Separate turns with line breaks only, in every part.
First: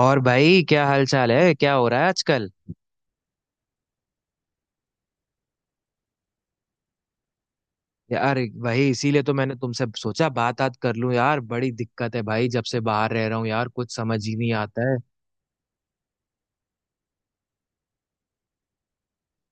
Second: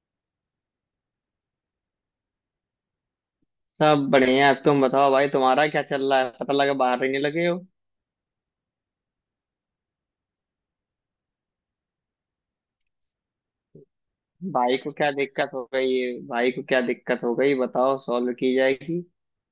और भाई क्या हाल चाल है, क्या हो रहा है आजकल।
सब बढ़िया। अब तुम बताओ भाई, तुम्हारा क्या चल रहा है। पता लगा बाहर रहने लगे हो।
यार, भाई इसीलिए तो मैंने तुमसे सोचा बात बात कर लूं यार, बड़ी दिक्कत है भाई। जब से बाहर रह रहा हूँ यार, कुछ समझ ही नहीं
भाई
आता
को
है।
क्या दिक्कत हो गई है? भाई को क्या दिक्कत हो गई बताओ, सॉल्व की जाएगी।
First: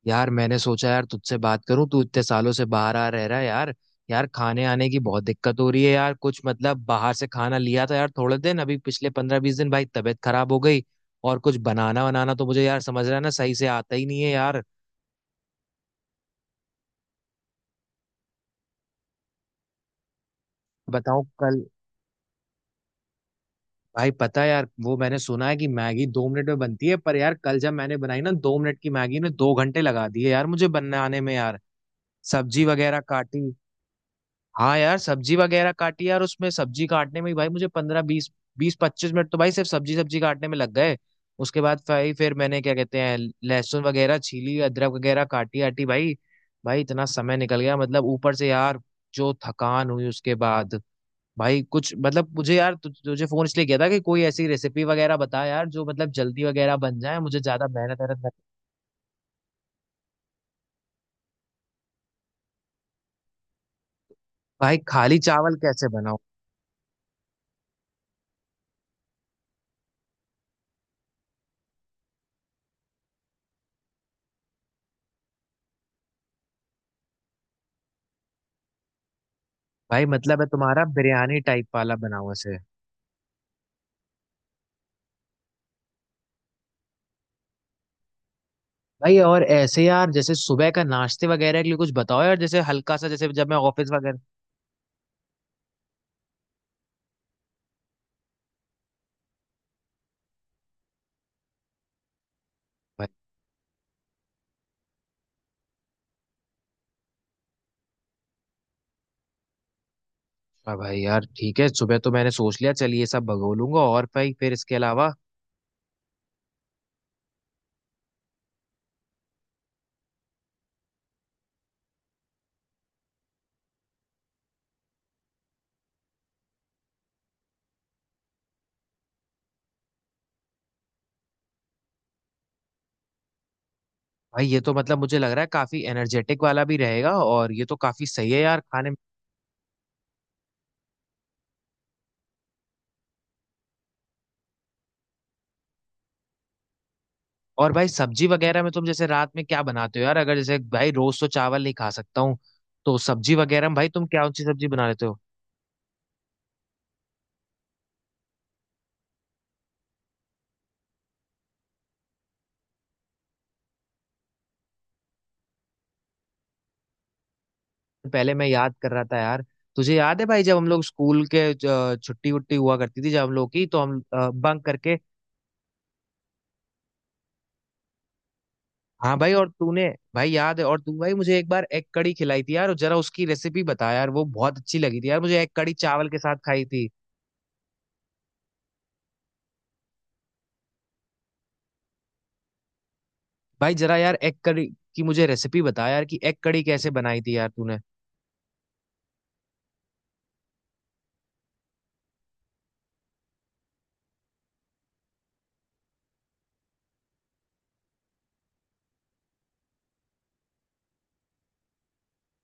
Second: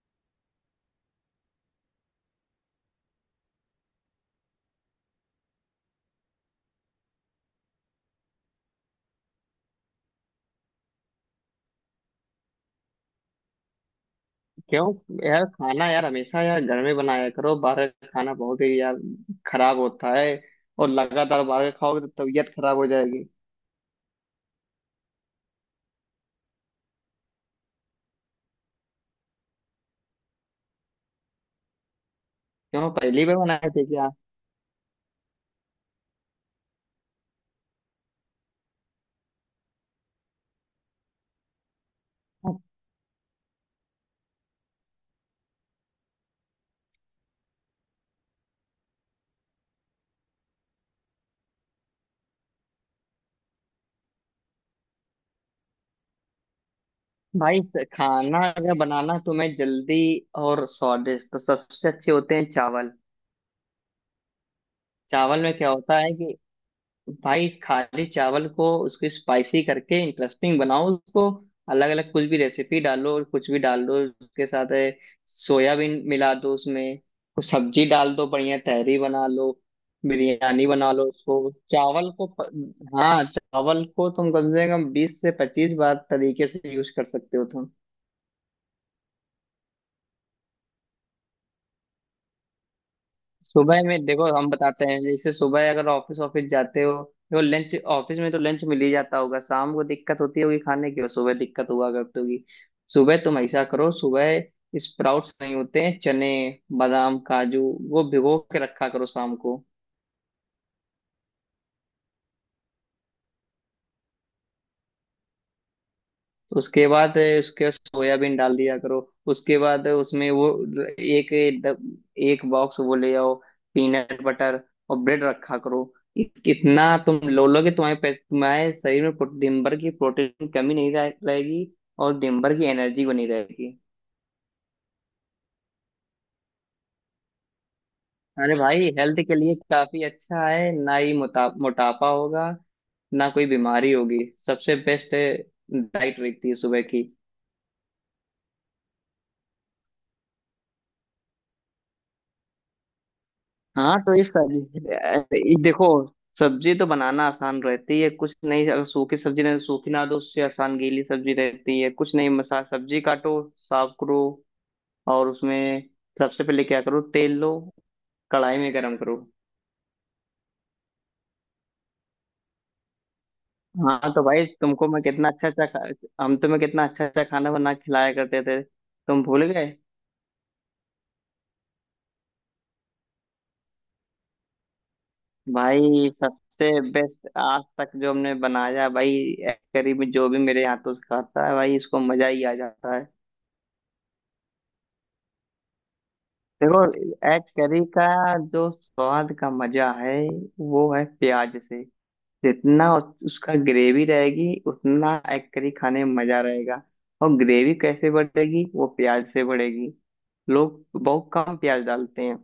यार मैंने सोचा यार तुझसे बात करूं, तू इतने सालों से बाहर आ रह रहा है यार। यार खाने आने की बहुत दिक्कत हो रही है यार। कुछ मतलब बाहर से खाना लिया था यार, थोड़े दिन अभी, पिछले 15-20 दिन भाई तबीयत खराब हो गई। और कुछ बनाना बनाना तो मुझे, यार समझ रहा है ना, सही से आता ही नहीं है यार।
क्यों? यार खाना यार हमेशा यार घर में बनाया करो। बाहर का खाना बहुत ही यार खराब होता है। और
बताओ
लगातार
कल।
बाहर का खाओगे तो तबीयत खराब हो जाएगी।
भाई पता है यार, वो मैंने सुना है कि मैगी 2 मिनट में बनती है, पर यार कल जब मैंने बनाई ना, 2 मिनट की मैगी ने 2 घंटे लगा दिए यार मुझे बनाने में यार। सब्जी
क्यों,
वगैरह
पहली बार
काटी।
बनाए थे क्या?
हाँ यार, सब्जी वगैरह काटी यार। उसमें सब्जी काटने में ही भाई मुझे 15-20, 20-25 मिनट तो भाई सिर्फ सब्जी सब्जी काटने में लग गए। उसके बाद भाई, फिर मैंने क्या कहते हैं, लहसुन वगैरह छीली, अदरक वगैरह काटी, आटी भाई। भाई इतना समय निकल गया मतलब, ऊपर से यार जो थकान हुई उसके बाद। भाई कुछ मतलब, मुझे यार तुझे फोन इसलिए किया था कि कोई ऐसी रेसिपी वगैरह बता यार, जो मतलब जल्दी वगैरह बन जाए, मुझे ज्यादा मेहनत वेहनत।
खाना अगर बनाना तुम्हें जल्दी और स्वादिष्ट, तो सबसे अच्छे होते हैं चावल।
भाई खाली
चावल
चावल
में क्या
कैसे
होता है
बनाओ।
कि भाई खाली चावल को उसको स्पाइसी करके इंटरेस्टिंग बनाओ उसको। अलग अलग कुछ भी रेसिपी डालो और कुछ भी डाल दो उसके साथ है, सोयाबीन मिला दो उसमें। कुछ सब्जी डाल दो, बढ़िया तहरी बना लो।
भाई मतलब है
बिरयानी
तुम्हारा,
बना लो
बिरयानी
उसको,
टाइप वाला
चावल को
बनाओ
प...
ऐसे।
हाँ, चावल को तुम कम से कम 20 से 25 बार तरीके से यूज कर सकते हो तुम।
भाई और ऐसे यार, जैसे सुबह का नाश्ते वगैरह के लिए कुछ बताओ यार, जैसे हल्का सा, जैसे जब मैं
सुबह
ऑफिस
में
वगैरह।
देखो हम बताते हैं, जैसे सुबह अगर ऑफिस ऑफिस जाते हो। देखो, लंच ऑफिस में तो लंच मिल ही जाता होगा, शाम को दिक्कत होती होगी खाने की, और सुबह दिक्कत हुआ करती होगी।
भाई।
सुबह तुम ऐसा करो, सुबह स्प्राउट्स नहीं होते हैं, चने, बादाम, काजू, वो भिगो के रखा करो शाम को।
हाँ भाई, यार ठीक है, सुबह तो मैंने सोच लिया, चलिए ये सब भगो लूंगा, और भाई फिर इसके अलावा।
उसके बाद उसके सोयाबीन डाल दिया करो। उसके बाद उसमें वो एक एक बॉक्स वो ले आओ, पीनट बटर और ब्रेड रखा करो। कितना तुम लो लोगे, तुम्हारे तुम्हारे शरीर में दिन भर की प्रोटीन की कमी नहीं रहेगी। और दिन भर की एनर्जी बनी रहेगी।
भाई ये तो मतलब मुझे लग रहा है काफी एनर्जेटिक वाला भी रहेगा, और ये तो काफी सही है
अरे
यार
भाई,
खाने में।
हेल्थ के लिए काफी अच्छा है। ना ही मोटापा होगा, ना कोई बीमारी होगी। सबसे बेस्ट डाइट रहती है सुबह की।
और भाई सब्जी वगैरह में तुम जैसे रात में क्या बनाते हो यार, अगर जैसे भाई रोज तो चावल नहीं खा सकता हूँ। तो सब्जी वगैरह में भाई
हाँ
तुम
तो ये
क्या ऊंची सब्जी बना लेते हो।
सब्जी देखो। सब्जी तो बनाना आसान रहती है, कुछ नहीं। अगर सूखी सब्जी नहीं, सूखी ना दो, उससे आसान गीली सब्जी रहती है। कुछ नहीं, मसा सब्जी काटो, साफ करो। और उसमें सबसे पहले क्या करो, तेल लो,
पहले मैं
कढ़ाई में
याद कर
गरम
रहा
करो।
था यार, तुझे याद है भाई जब हम लोग स्कूल के, छुट्टी वुट्टी हुआ करती थी जब हम लोग की, तो हम
हाँ तो भाई
बंक
तुमको
करके।
मैं कितना अच्छा अच्छा हम तुम्हें कितना अच्छा अच्छा खाना बना के खिलाया करते थे,
हाँ
तुम
भाई,
भूल
और
गए।
तूने, भाई याद है, और तू भाई मुझे एक बार एग कड़ी खिलाई थी यार, और जरा उसकी रेसिपी बता यार, वो बहुत अच्छी लगी थी यार मुझे। एग कड़ी चावल
भाई
के साथ खाई
सबसे
थी।
बेस्ट आज तक जो हमने बनाया। भाई करीब जो भी मेरे हाथों से खाता है, भाई इसको मजा ही आ जाता है।
भाई जरा यार एग कड़ी की मुझे रेसिपी बता यार, कि एग कड़ी
देखो,
कैसे बनाई थी
एग
यार तूने।
करी का जो स्वाद का मजा है, वो है प्याज से। जितना उसका ग्रेवी रहेगी, उतना एग करी खाने में मजा रहेगा। और ग्रेवी कैसे बढ़ेगी, वो प्याज से बढ़ेगी। लोग बहुत कम प्याज डालते हैं।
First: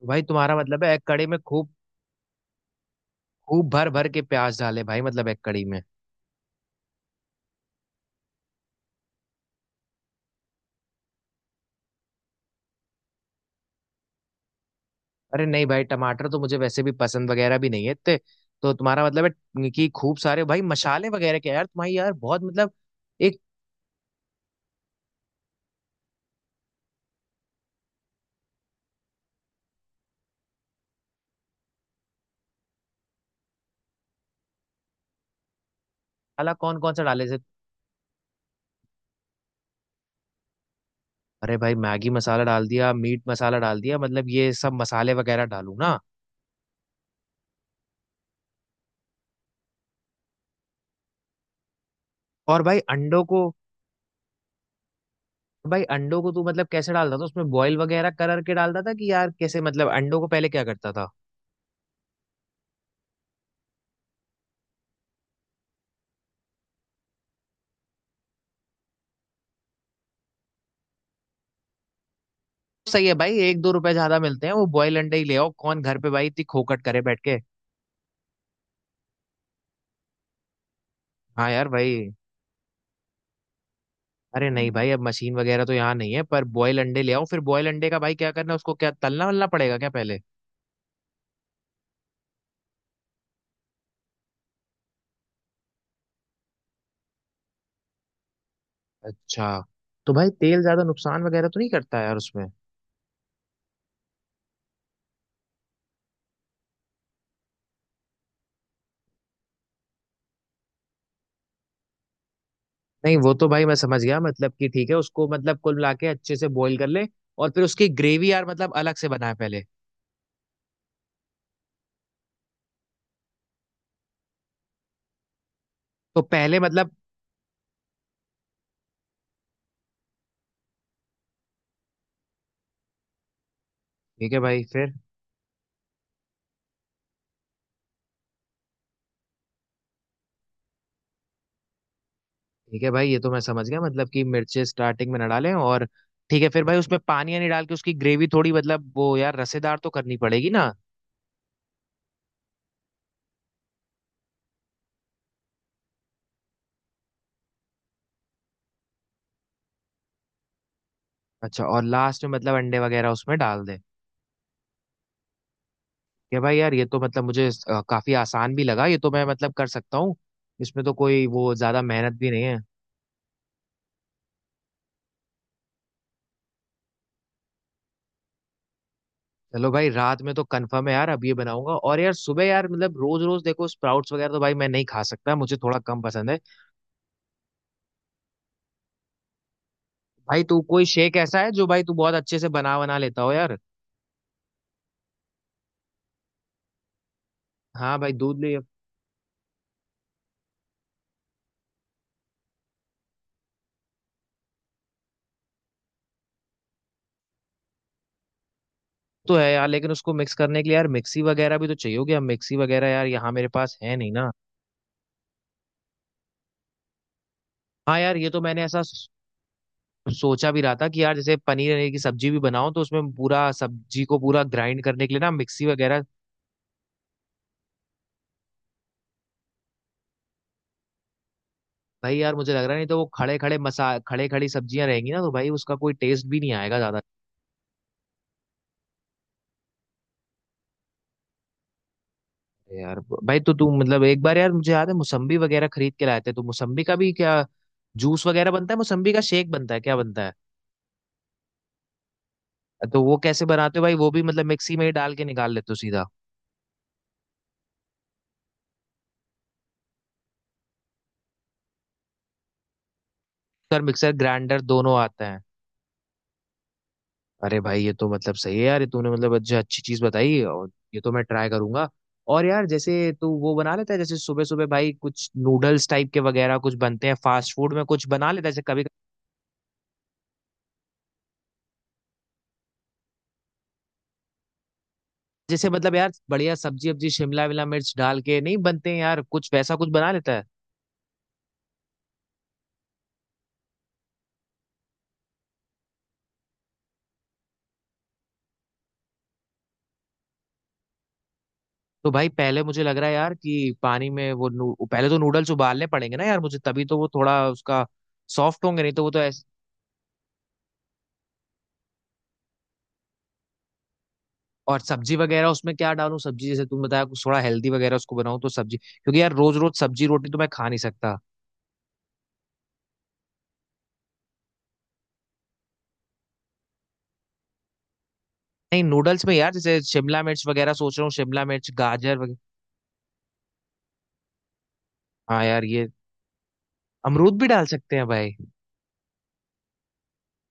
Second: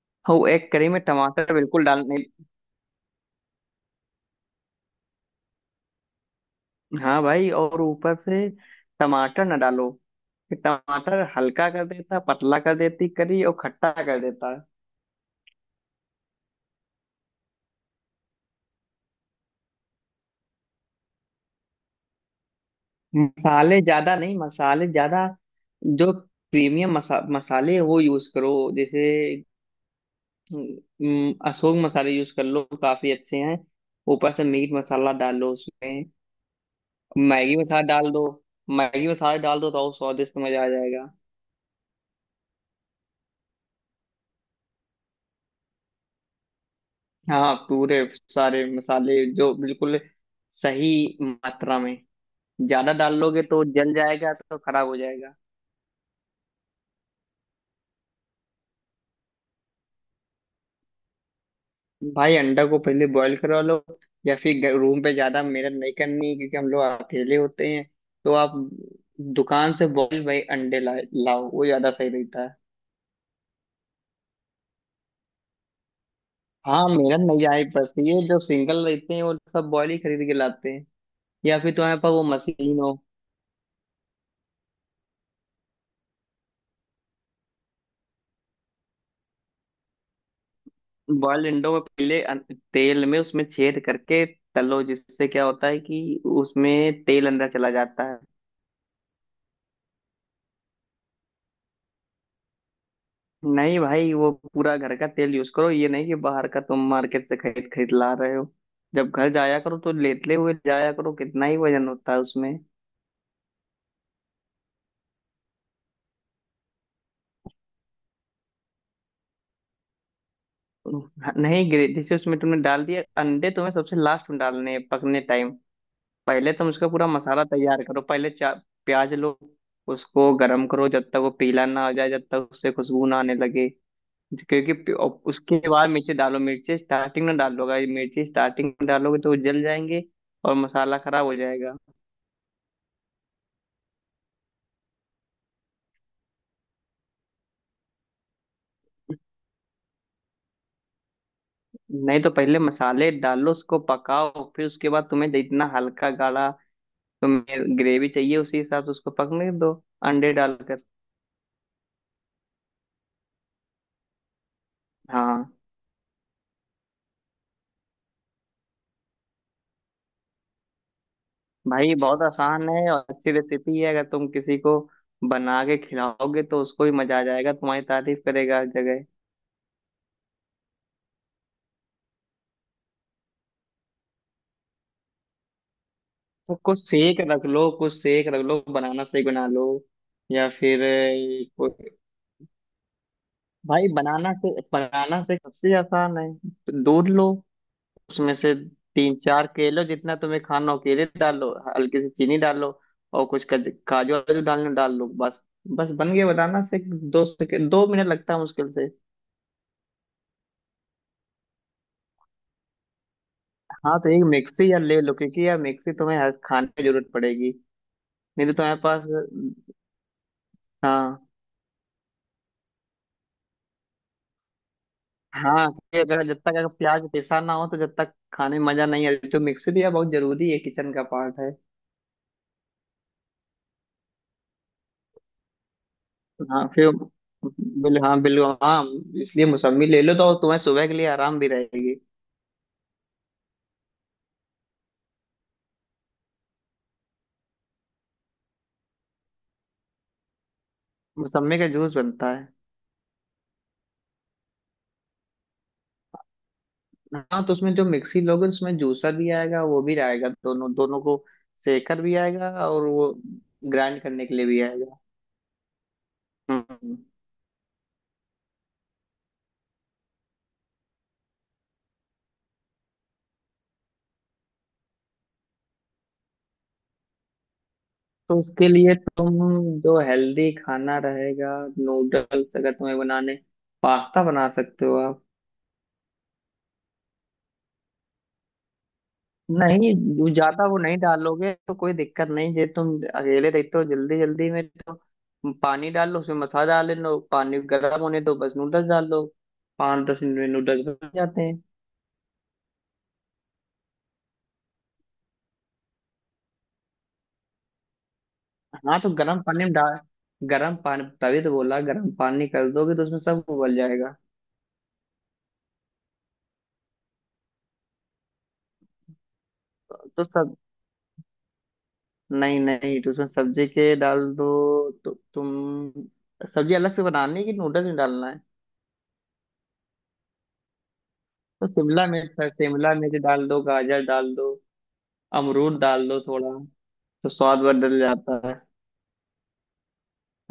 तो भाई
और वो
तुम्हारा
एग
मतलब
करी
है
में
एक कड़ी में
टमाटर
खूब,
बिल्कुल डालने।
खूब भर भर के प्याज डाले भाई मतलब एक कड़ी में।
हाँ भाई, और ऊपर से टमाटर ना डालो। टमाटर हल्का कर देता, पतला कर देती करी, और खट्टा कर देता।
अरे नहीं भाई, टमाटर तो मुझे वैसे भी पसंद वगैरह भी नहीं है इतने। तो तुम्हारा मतलब है कि खूब सारे भाई मसाले वगैरह के यार, तुम्हारी यार बहुत मतलब। एक
मसाले ज्यादा नहीं, मसाले ज्यादा, जो प्रीमियम मसाले हैं, वो यूज करो। जैसे अशोक मसाले यूज कर लो, काफी अच्छे हैं। ऊपर से मीट मसाला डाल लो उसमें।
मसाला कौन कौन सा डाले से।
मैगी मसाला डाल दो। मैगी मसाला डाल दो तो और स्वादिष्ट, मजा आ जाएगा।
अरे भाई, मैगी मसाला डाल दिया, मीट मसाला डाल दिया, मतलब ये सब मसाले वगैरह डालू ना।
हाँ, पूरे सारे मसाले जो बिल्कुल सही मात्रा में।
और भाई
ज्यादा डाल
अंडों
लोगे
को।
तो जल जाएगा, तो खराब हो जाएगा।
भाई अंडों को तू मतलब कैसे डालता था उसमें, बॉईल वगैरह कर के डालता था, कि यार कैसे मतलब अंडों को पहले क्या करता था।
भाई अंडा को पहले बॉईल करवा लो, या फिर रूम पे। ज्यादा मेहनत नहीं करनी, क्योंकि हम लोग अकेले होते हैं। तो आप दुकान से बॉईल भाई अंडे लाए लाओ, वो ज्यादा सही रहता है।
सही है भाई, 1-2 रुपए ज्यादा मिलते हैं वो, बॉयल अंडे ही ले आओ, कौन घर पे भाई इतनी खोखट
हाँ,
करे बैठ
मेहनत
के।
नहीं जानी पड़ती है। जो सिंगल रहते हैं, वो सब बॉईल ही खरीद के लाते हैं।
हाँ
या
यार
फिर तुम्हारे
भाई।
पास वो मशीन हो।
अरे नहीं भाई, अब मशीन वगैरह तो यहाँ नहीं है, पर बॉयल अंडे ले आओ, फिर बॉयल अंडे का भाई क्या करना है, उसको क्या तलना वलना पड़ेगा क्या पहले।
बॉइल्ड अंडों को पहले तेल में उसमें छेद करके तलो, जिससे क्या होता है कि उसमें तेल अंदर चला जाता है।
अच्छा। तो भाई तेल ज्यादा नुकसान वगैरह तो नहीं करता यार उसमें।
नहीं भाई, वो पूरा घर का तेल यूज करो। ये नहीं कि बाहर का तुम मार्केट से खरीद खरीद ला रहे हो। जब घर जाया करो तो लेटले हुए जाया करो, कितना ही वजन होता है उसमें।
नहीं, वो तो भाई मैं समझ गया, मतलब कि ठीक है उसको मतलब कुल मिला के अच्छे से बॉईल कर ले, और फिर उसकी ग्रेवी यार मतलब अलग से बनाए पहले।
नहीं गिरे, जैसे उसमें तुमने डाल दिया अंडे, तुम्हें सबसे लास्ट में डालने हैं, पकने टाइम।
तो
पहले
पहले
तुम उसका
मतलब।
पूरा मसाला तैयार करो। पहले चा प्याज लो, उसको गरम करो, जब तक वो पीला ना हो जाए, जब तक उससे खुशबू ना आने लगे।
ठीक है भाई फिर।
और उसके बाद मिर्ची डालो। मिर्ची स्टार्टिंग में डालोगे, मिर्ची स्टार्टिंग में डालोगे तो वो जल जाएंगे और मसाला खराब हो जाएगा।
ठीक है भाई ये तो मैं समझ गया, मतलब कि मिर्चे स्टार्टिंग में ना डालें, और ठीक है, फिर भाई उसमें पानी नहीं डाल के, उसकी ग्रेवी थोड़ी मतलब वो यार रसेदार तो करनी पड़ेगी ना।
नहीं, तो पहले मसाले डालो, उसको पकाओ, फिर उसके बाद तुम्हें जितना हल्का गाढ़ा तुम्हें ग्रेवी चाहिए, उसी हिसाब से उसको पकने दो, अंडे डालकर।
अच्छा, और लास्ट में मतलब अंडे वगैरह उसमें डाल दे।
हाँ
या भाई यार, ये तो मतलब मुझे काफी आसान भी लगा, ये तो मैं मतलब कर सकता हूँ। इसमें तो कोई वो ज्यादा
भाई,
मेहनत
बहुत
भी नहीं है।
आसान है और अच्छी रेसिपी है। अगर तुम किसी को बना के खिलाओगे तो उसको भी मजा आ जाएगा, तुम्हारी तारीफ करेगा हर जगह।
चलो भाई रात में तो कंफर्म है यार, अब ये बनाऊंगा। और यार सुबह यार मतलब, रोज रोज देखो स्प्राउट्स वगैरह तो भाई मैं नहीं खा सकता, मुझे थोड़ा कम पसंद है।
तो कुछ सेक रख लो, कुछ सेक रख लो, बनाना शेक बना लो।
भाई
या
तू
फिर
कोई शेक ऐसा है जो भाई तू बहुत अच्छे से बना बना लेता हो यार।
भाई बनाना से, सबसे आसान है। दूध लो,
हाँ भाई
उसमें
दूध
से
ले।
तीन चार केलो, जितना तुम्हें खाना हो केले डाल लो, हल्की सी चीनी डाल लो, और कुछ काजू वाजू डालना, डाल लो बस। बस बन गया बताना से। 2 सेकेंड, 2 मिनट लगता है मुश्किल से।
तो है यार, लेकिन उसको मिक्स करने के लिए यार मिक्सी वगैरह भी तो चाहिए होगी, अब मिक्सी वगैरह यार यहाँ मेरे पास है
हाँ तो
नहीं
एक
ना।
मिक्सी यार ले लो, क्योंकि यार मिक्सी तुम्हें हर खाने की जरूरत पड़ेगी।
हाँ यार, ये तो
नहीं तो
मैंने
तुम्हारे
ऐसा
पास,
सोचा भी रहा था कि यार,
हाँ
जैसे पनीर वनीर की सब्जी भी बनाओ तो उसमें पूरा सब्जी को पूरा ग्राइंड करने के लिए ना मिक्सी
हाँ, क्योंकि
वगैरह।
अगर जब तक अगर प्याज पिसा ना हो तो जब तक खाने में मजा नहीं आ रही। तो मिक्सी भी यार बहुत जरूरी है, किचन का पार्ट है।
भाई यार मुझे लग रहा है, नहीं तो वो खड़े खड़े मसा खड़े खड़ी सब्जियां रहेंगी ना, तो भाई उसका कोई टेस्ट भी नहीं
हाँ
आएगा
फिर
ज्यादा।
बिल हाँ, बिल्कुल, हाँ। इसलिए मौसम्मी ले लो, तो तुम्हें सुबह के लिए आराम भी रहेगी।
यार भाई, तो तू मतलब एक बार, यार मुझे याद है मौसम्बी वगैरह खरीद के लाए थे, तो मौसम्बी का भी क्या जूस वगैरह बनता है, मौसम्बी का शेक बनता है, क्या बनता है।
मौसम्मी का जूस बनता है।
तो वो कैसे बनाते हो भाई, वो भी मतलब मिक्सी में ही डाल के निकाल लेते हो सीधा।
हाँ, तो उसमें जो मिक्सी लोगे उसमें जूसर भी आएगा, वो भी आएगा, दोनों दोनों को सेकर भी आएगा, और वो
मिक्सर
ग्राइंड
मिक्सर
करने के लिए
ग्राइंडर
भी
दोनों
आएगा।
आते हैं।
हम्म
अरे भाई, ये तो मतलब सही है यार, ये तूने मतलब अच्छा, अच्छी चीज बताई, और ये तो मैं ट्राई करूंगा। और यार जैसे तू वो बना लेता है, जैसे सुबह सुबह भाई कुछ नूडल्स टाइप के वगैरह कुछ बनते हैं फास्ट फूड में, कुछ बना
तो
लेता है जैसे
उसके
कभी।
लिए तुम, जो हेल्दी खाना रहेगा, नूडल्स अगर तुम्हें बनाने, पास्ता बना सकते हो आप।
जैसे मतलब यार बढ़िया सब्जी वब्जी शिमला विमला मिर्च डाल के नहीं बनते हैं यार, कुछ वैसा कुछ
नहीं,
बना
जो
लेता है।
ज्यादा वो नहीं डालोगे तो कोई दिक्कत नहीं। जे तुम अकेले रहते हो जल्दी जल्दी में, तो पानी डाल लो, उसमें मसाला डाल लो, पानी गर्म होने दो, बस नूडल्स डाल लो। 5-10 मिनट में नूडल्स बन जाते हैं।
तो भाई पहले मुझे लग रहा है यार कि पानी में वो पहले तो नूडल्स उबालने पड़ेंगे ना यार मुझे, तभी तो वो थोड़ा उसका सॉफ्ट होंगे, नहीं
हाँ
तो वो
तो
तो।
गर्म पानी में डाल, गर्म पानी, तभी तो बोला। गर्म पानी कर दोगे तो उसमें सब उबल जाएगा।
और सब्जी वगैरह उसमें क्या डालूं, सब्जी जैसे तुम बताया कुछ थोड़ा हेल्दी वगैरह उसको बनाऊं, तो सब्जी, क्योंकि यार रोज रोज सब्जी
तो
रोटी तो मैं
सब,
खा नहीं सकता।
नहीं नहीं, तो उसमें सब्जी के डाल दो। तो तुम सब्जी अलग से बनानी है कि नूडल्स में डालना है।
नहीं, नूडल्स में यार जैसे शिमला मिर्च वगैरह सोच रहा हूँ, शिमला
तो
मिर्च
शिमला
गाजर वगैरह।
मिर्च है, शिमला मिर्च डाल दो, गाजर डाल दो,
हाँ यार
अमरूद
ये।
डाल दो थोड़ा, तो
अमरूद भी
स्वाद
डाल सकते
बदल
हैं भाई।
जाता है।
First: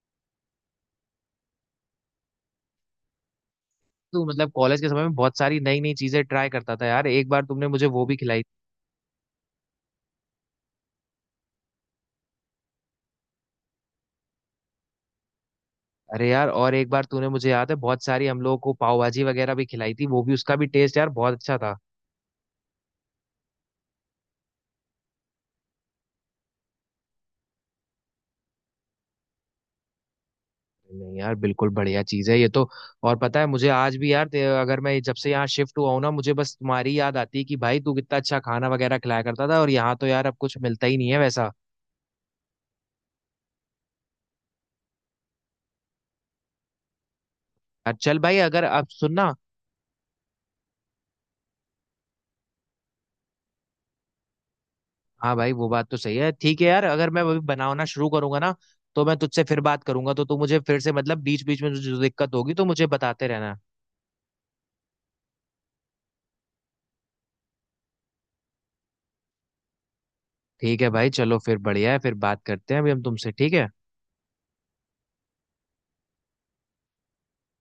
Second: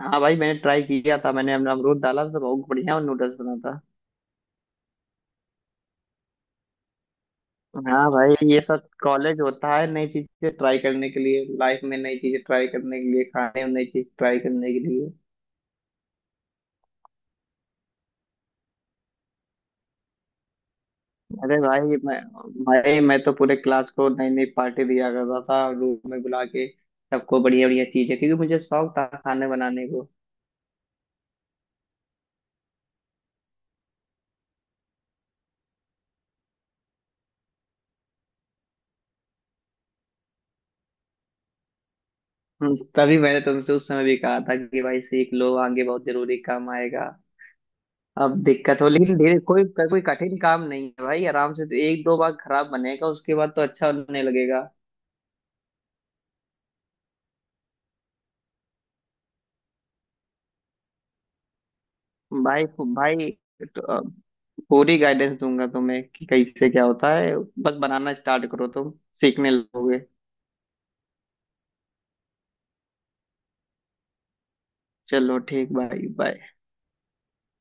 हाँ भाई, मैंने ट्राई किया था, मैंने अपना अमरूद डाला था, तो बहुत बढ़िया नूडल्स बना था।
तो मतलब कॉलेज के समय में बहुत सारी नई नई चीजें ट्राई करता था यार, एक बार तुमने मुझे वो
हाँ
भी
भाई,
खिलाई थी।
ये सब कॉलेज होता है, नई चीजें ट्राई करने के लिए, लाइफ में नई चीजें ट्राई करने के लिए, खाने में नई चीज ट्राई करने के लिए।
अरे यार, और एक बार तूने मुझे याद है बहुत सारी हम लोगों को पाव भाजी वगैरह भी खिलाई थी, वो भी, उसका भी टेस्ट यार बहुत अच्छा
अरे
था।
भाई, मैं तो पूरे क्लास को नई नई पार्टी दिया करता था, रूम में बुला के सबको बढ़िया बढ़िया चीजें, क्योंकि मुझे शौक था खाने बनाने को।
नहीं यार बिल्कुल बढ़िया चीज है ये तो। और पता है मुझे आज भी यार, अगर मैं, जब से यहाँ शिफ्ट हुआ हूं ना, मुझे बस तुम्हारी याद आती है कि भाई तू कितना अच्छा खाना वगैरह खिलाया करता था, और यहाँ तो यार अब कुछ मिलता ही नहीं है वैसा।
तभी मैंने तुमसे उस समय भी कहा था कि भाई सीख लो, आगे बहुत जरूरी काम आएगा।
यार चल
अब
भाई, अगर
दिक्कत
अब
हो, लेकिन
सुनना।
धीरे कोई कोई कठिन काम नहीं है भाई। आराम से, तो एक दो बार खराब बनेगा, उसके बाद तो अच्छा होने लगेगा।
हाँ भाई वो बात तो सही है, ठीक है यार अगर मैं अभी बनाना शुरू करूंगा ना, तो मैं तुझसे फिर बात करूंगा, तो तू मुझे फिर से मतलब बीच बीच में जो जो दिक्कत होगी तो
भाई
मुझे बताते
भाई
रहना।
तो, पूरी गाइडेंस दूंगा तुम्हें कि कैसे क्या होता है। बस बनाना स्टार्ट करो तुम, सीखने लगोगे।
ठीक है भाई, चलो फिर, बढ़िया है, फिर बात करते हैं अभी हम तुमसे, ठीक है।
चलो ठीक भाई, बाय।